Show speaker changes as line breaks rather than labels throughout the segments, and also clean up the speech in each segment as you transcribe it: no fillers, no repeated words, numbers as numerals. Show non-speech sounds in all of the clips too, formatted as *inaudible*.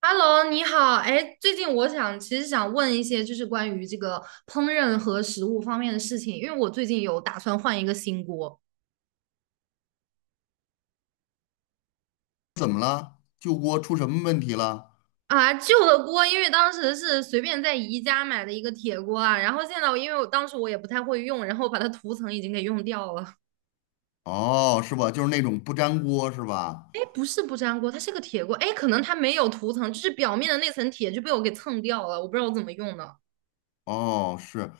Hello，你好。哎，最近其实想问一些就是关于这个烹饪和食物方面的事情，因为我最近有打算换一个新锅
怎么了？旧锅出什么问题了？
啊，旧的锅，因为当时是随便在宜家买的一个铁锅啊，然后现在我，因为我当时我也不太会用，然后把它涂层已经给用掉了。
哦，是吧？就是那种不粘锅是吧？
哎，不是不粘锅，它是个铁锅。哎，可能它没有涂层，就是表面的那层铁就被我给蹭掉了，我不知道我怎么用的。
哦，是。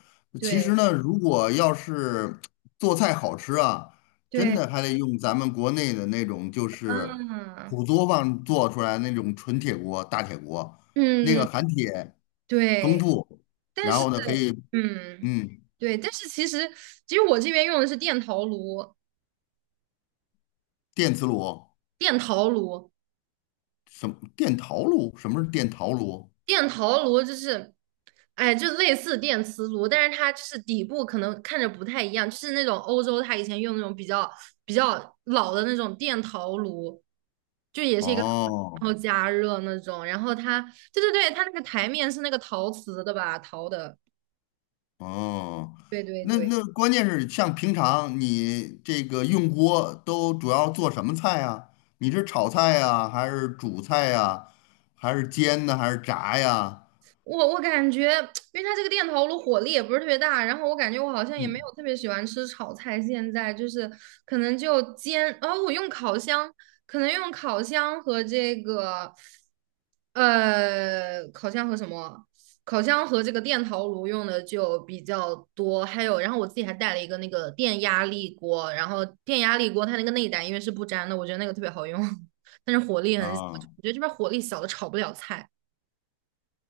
其实
对
呢，如果要是做菜好吃啊，真
对，
的还得用咱们国内的那种，就是
嗯
土作坊做出来那种纯铁锅、大铁锅，那个
嗯，
含铁丰
对。
富，
但
然
是，
后呢可以，
嗯，
嗯，
对，但是其实我这边用的是电陶炉，
电磁炉，
电陶炉，
什么电陶炉？什么是电陶炉？
电陶炉就是，哎，就类似电磁炉，但是它就是底部可能看着不太一样，就是那种欧洲它以前用那种比较老的那种电陶炉，就也是一个，
哦。
然后加热那种，然后它，对对对，它那个台面是那个陶瓷的吧，陶的，
哦，
对对
那
对。
那关键是像平常你这个用锅都主要做什么菜啊？你是炒菜呀，还是煮菜呀，还是煎呢，还是炸呀？
我感觉，因为它这个电陶炉火力也不是特别大，然后我感觉我好像也没有
嗯，
特别喜欢吃炒菜，现在就是可能就煎，哦，我用烤箱，可能用烤箱和这个，烤箱和什么？烤箱和这个电陶炉用的就比较多，还有，然后我自己还带了一个那个电压力锅，然后电压力锅它那个内胆因为是不粘的，我觉得那个特别好用，*laughs* 但是火力很小，
啊，
我觉得这边火力小的炒不了菜，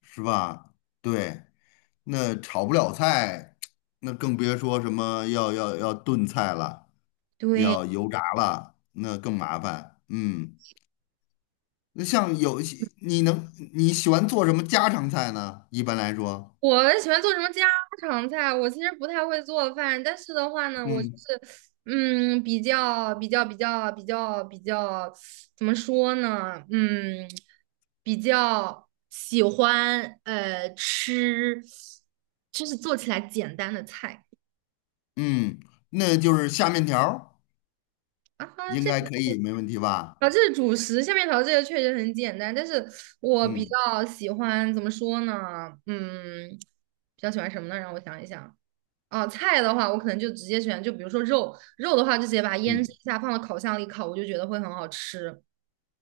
是吧？对，那炒不了菜，那更别说什么要炖菜了，
对。
要油炸了，那更麻烦。嗯，那像有一些你喜欢做什么家常菜呢？一般来说，
我喜欢做什么家常菜？我其实不太会做饭，但是的话呢，我就
嗯。
是，嗯，比较，怎么说呢？嗯，比较喜欢吃，就是做起来简单的菜
嗯，那就是下面条儿
啊哈。
应
这
该可以，没问题吧？
啊，这是主食，下面条这个确实很简单，但是我比
嗯
较喜欢怎么说呢？嗯，比较喜欢什么呢？让我想一想。啊，菜的话，我可能就直接选，就比如说肉，肉的话就直接把它腌制
嗯，
一下，放到烤箱里烤，我就觉得会很好吃。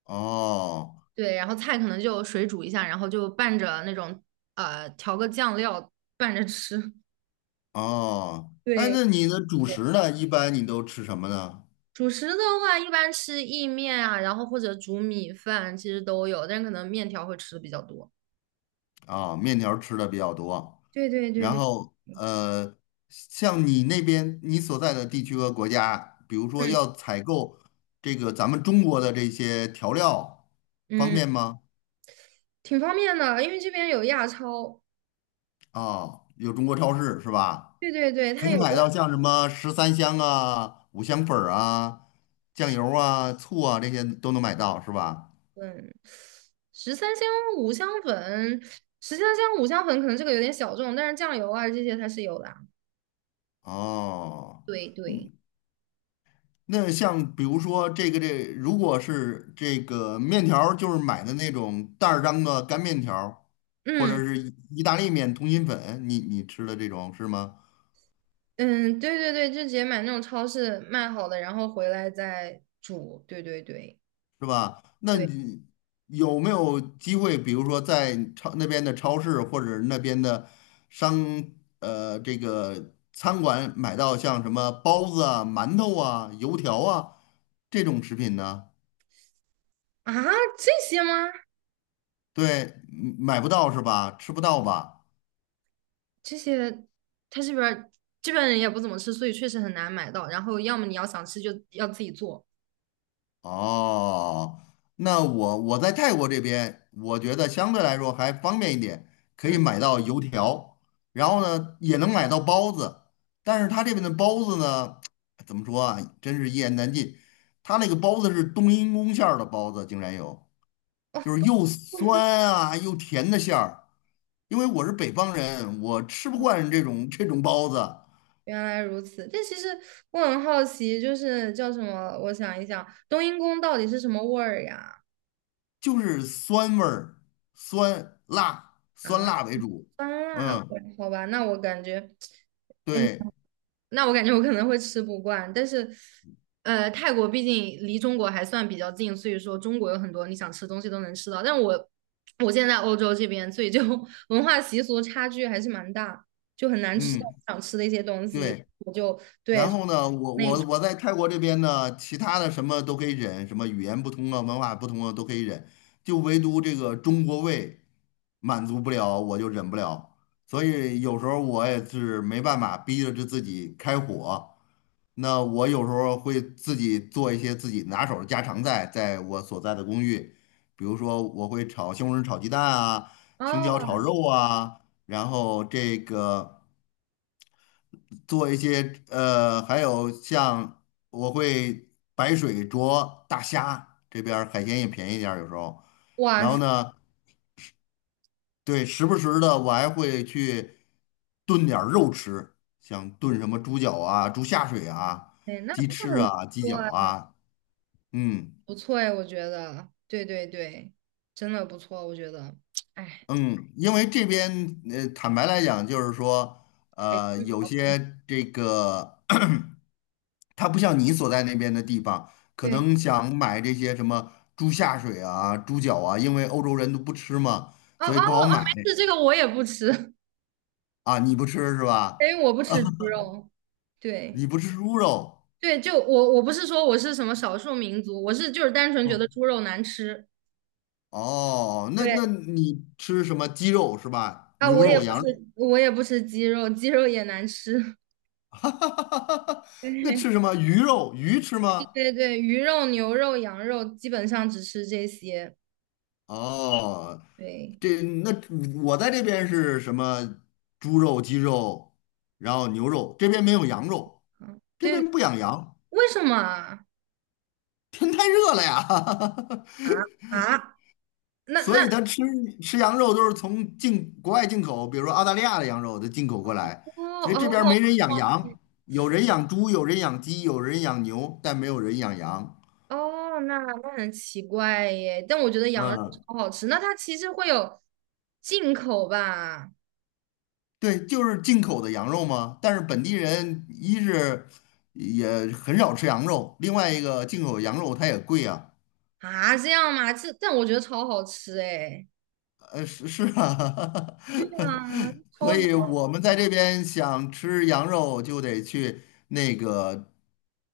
哦
对，然后菜可能就水煮一下，然后就拌着那种调个酱料拌着吃。*laughs*
哦，哎，
对
那你的主
对，
食呢？一般你都吃什么呢？
主食的话一般吃意面啊，然后或者煮米饭，其实都有，但是可能面条会吃的比较多。
啊、面条儿吃的比较多，
对对对
然
对，
后像你那边你所在的地区和国家，比如说
嗯
要采购这个咱们中国的这些调料，方
嗯，
便吗？
挺方便的，因为这边有亚超。
啊、有中国超市是吧？
对对对，
可
它
以
有。
买到像什么十三香啊、五香粉儿啊、酱油啊、醋啊这些都能买到，是吧？
嗯，十三香、五香粉，十三香、五香粉可能这个有点小众，但是酱油啊这些它是有的啊，
哦，
对对，
那像比如说这个这，如果是这个面条儿就是买的那种袋儿装的干面条儿或者
嗯
是意大利面、通心粉，你吃的这种是吗？
嗯，对对对，就直接买那种超市卖好的，然后回来再煮。对对对
是吧？那
对，
你有没有机会，比如说在超那边的超市或者那边的商这个餐馆买到像什么包子啊、馒头啊、油条啊这种食品呢？
啊，这些吗？
对，嗯买不到是吧？吃不到吧？
这些他这边人也不怎么吃，所以确实很难买到。然后要么你要想吃就要自己做
哦，那我我在泰国这边，我觉得相对来说还方便一点，可以
啊。
买到油条，然后呢也能买到包子，但是他这边的包子呢，*tsk* 怎么说啊，真是一言难尽。他那个包子是冬阴功馅儿的包子，竟然有，就
哦，
是又酸啊又甜的馅儿。因为我是北方人，我吃不惯这种包子，
原来如此，但其实我很好奇，就是叫什么？我想一想，冬阴功到底是什么味儿呀？
就是酸味儿，酸辣酸
啊，
辣为主。
酸辣
嗯，
味儿好吧，那我感觉，哎，
对。
那我感觉我可能会吃不惯。但是，泰国毕竟离中国还算比较近，所以说中国有很多你想吃的东西都能吃到。但我现在在欧洲这边，所以就 *laughs* 文化习俗差距还是蛮大，就很难吃到
嗯，
我想吃的一些东西。
对。
我就对，
然后呢，我在泰国这边呢，其他的什么都可以忍，什么语言不通啊、文化不通啊都可以忍，就唯独这个中国胃满足不了，我就忍不了。所以有时候我也是没办法，逼着自己开火。那我有时候会自己做一些自己拿手的家常菜，在我所在的公寓，比如说我会炒西红柿炒鸡蛋啊，青椒炒
哦，
肉啊，然后这个。做一些还有像我会白水灼大虾，这边儿海鲜也便宜点儿有时候。
哇
然后
塞，
呢，对，时不时的我还会去炖点儿肉吃，像炖什么猪脚啊、猪下水啊、
那
鸡翅
很
啊、鸡
多
脚
啊。
啊，嗯
不错哎，我觉得，对对对，真的不错，我觉得，哎，
嗯，因为这边坦白来讲，就是说
还是比
有
较丰富，
些这个 *clears throat*。它不像你所在那边的地方，可
对，
能想买这些什么猪下水啊、猪脚啊，因为欧洲人都不吃嘛，
哦
所
哦
以不好
哦，
买
没事，这个我也不吃，*laughs*
啊。你不吃是
因
吧？
为我不吃猪肉。对
你不吃猪肉，
对，就我不是说我是什么少数民族，我是就是单纯觉
嗯，
得猪肉难吃。
哦，那
对
那你吃什么鸡肉是吧？
啊，
牛肉、羊肉，
我也不吃鸡肉，鸡肉也难吃。
*laughs* 哈哈哈哈哈
*laughs*
那
对
吃什么鱼肉？鱼吃
对
吗？
对对，鱼肉、牛肉、羊肉基本上只吃这些。
哦，
对，
这那我在这边是什么猪肉、鸡肉，然后牛肉，这边没有羊肉，
啊，
这
对，
边不养羊。
为什么啊？
天太热了呀，
啊，
*laughs*
那
所
那
以他吃羊肉都是从国外进口，比如说澳大利亚的羊肉都进口过来，
哦
所以这
哦，
边儿
哦
没人养羊，有人养猪，有人养鸡，有人养牛，但没有人养羊。
哦，那很奇怪耶，但我觉得羊肉
嗯，
超好吃。那它其实会有进口吧？
对，就是进口的羊肉嘛。但是本地人一是也很少吃羊肉，另外一个进口羊肉它也贵啊。
啊，这样吗？这但我觉得超好吃哎。
是啊，
对啊，
*laughs* 所
超级
以
好
我们在这边想吃羊肉，就得去那个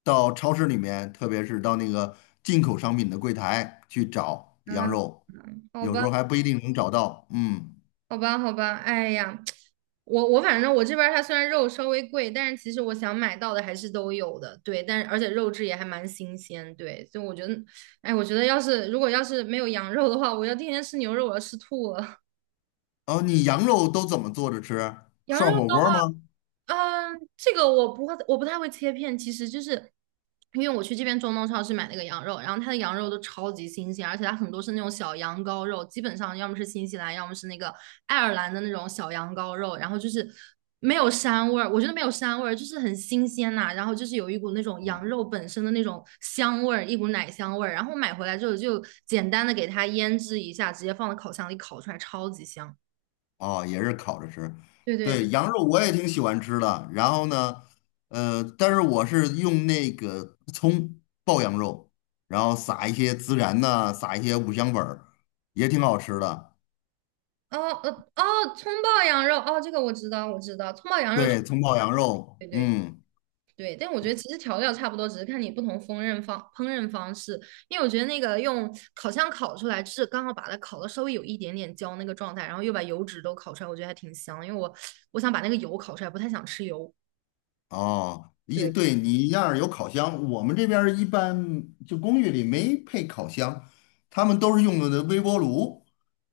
到超市里面，特别是到那个进口商品的柜台去找
吃
羊
啊。
肉，
好
有时
吧，
候还不一定能找到。嗯，
好吧，好吧。哎呀，我反正我这边儿它虽然肉稍微贵，但是其实我想买到的还是都有的。对，但是而且肉质也还蛮新鲜。对，所以我觉得，哎，我觉得要是如果没有羊肉的话，我要天天吃牛肉，我要吃吐了。*laughs*
哦，你羊肉都怎么做着吃？
羊肉。
涮火锅吗？
嗯，这个我不会，我不太会切片，其实就是因为我去这边中东超市买那个羊肉，然后它的羊肉都超级新鲜，而且它很多是那种小羊羔肉，基本上要么是新西兰，要么是那个爱尔兰的那种小羊羔肉，然后就是没有膻味儿，我觉得没有膻味儿，就是很新鲜呐、然后就是有一股那种羊肉本身的那种香味儿，一股奶香味儿，然后买回来之后就简单的给它腌制一下，直接放到烤箱里烤出来，超级香。
哦，也是烤着吃。
对对
对，
对，
羊肉我也挺喜欢吃的。然后呢，但是我是用那个葱爆羊肉，然后撒一些孜然呐、撒一些五香粉儿，也挺好吃的。
哦，哦，葱爆羊肉哦，这个我知道，我知道，葱爆羊肉，
对，葱爆羊肉，
对对
嗯。
对，但我觉得其实调料差不多，只是看你不同烹饪方式。因为我觉得那个用烤箱烤出来，是刚好把它烤的稍微有一点点焦那个状态，然后又把油脂都烤出来，我觉得还挺香。因为我想把那个油烤出来，不太想吃油。
哦，一
对，
对你那儿有烤箱，我们这边儿一般就公寓里没配烤箱，他们都是用的微波炉。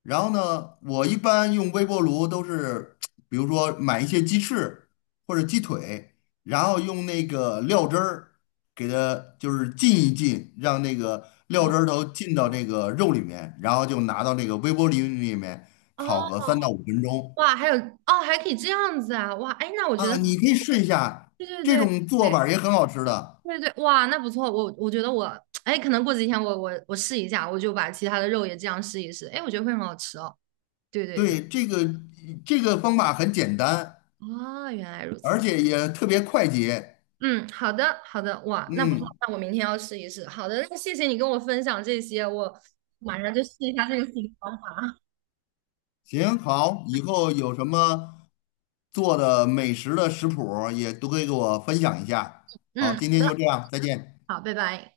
然后呢，我一般用微波炉都是，*tsk* 比如说买一些鸡翅或者鸡腿，然后用那个料汁儿给它就是浸一浸，让那个料
哦
汁儿都浸到这个肉里面，然后就拿到那个微波炉里面烤个
哦，
3到5分钟
哇，还有哦，还可以这样子啊，哇，哎，那我觉
啊，
得
你可以试一下，
对对
这
对对，
种做法儿也很好吃的。
对对，哇，那不错，我觉得我，哎，可能过几天我试一下，我就把其他的肉也这样试一试，哎，我觉得会很好吃哦。对对对，
对，这个这个方法很简单，
啊，原来如
而
此。
且也特别快捷。
嗯，好的好的，哇，那不错，
嗯，
那我明天要试一试。好的，那谢谢你跟我分享这些，我马上就试一下这个新方法。
行，好，以后有什么做的美食的食谱儿也都可以给我分享一下。好，
嗯，
今
好
天
的，
就这样，再见。
好，拜拜。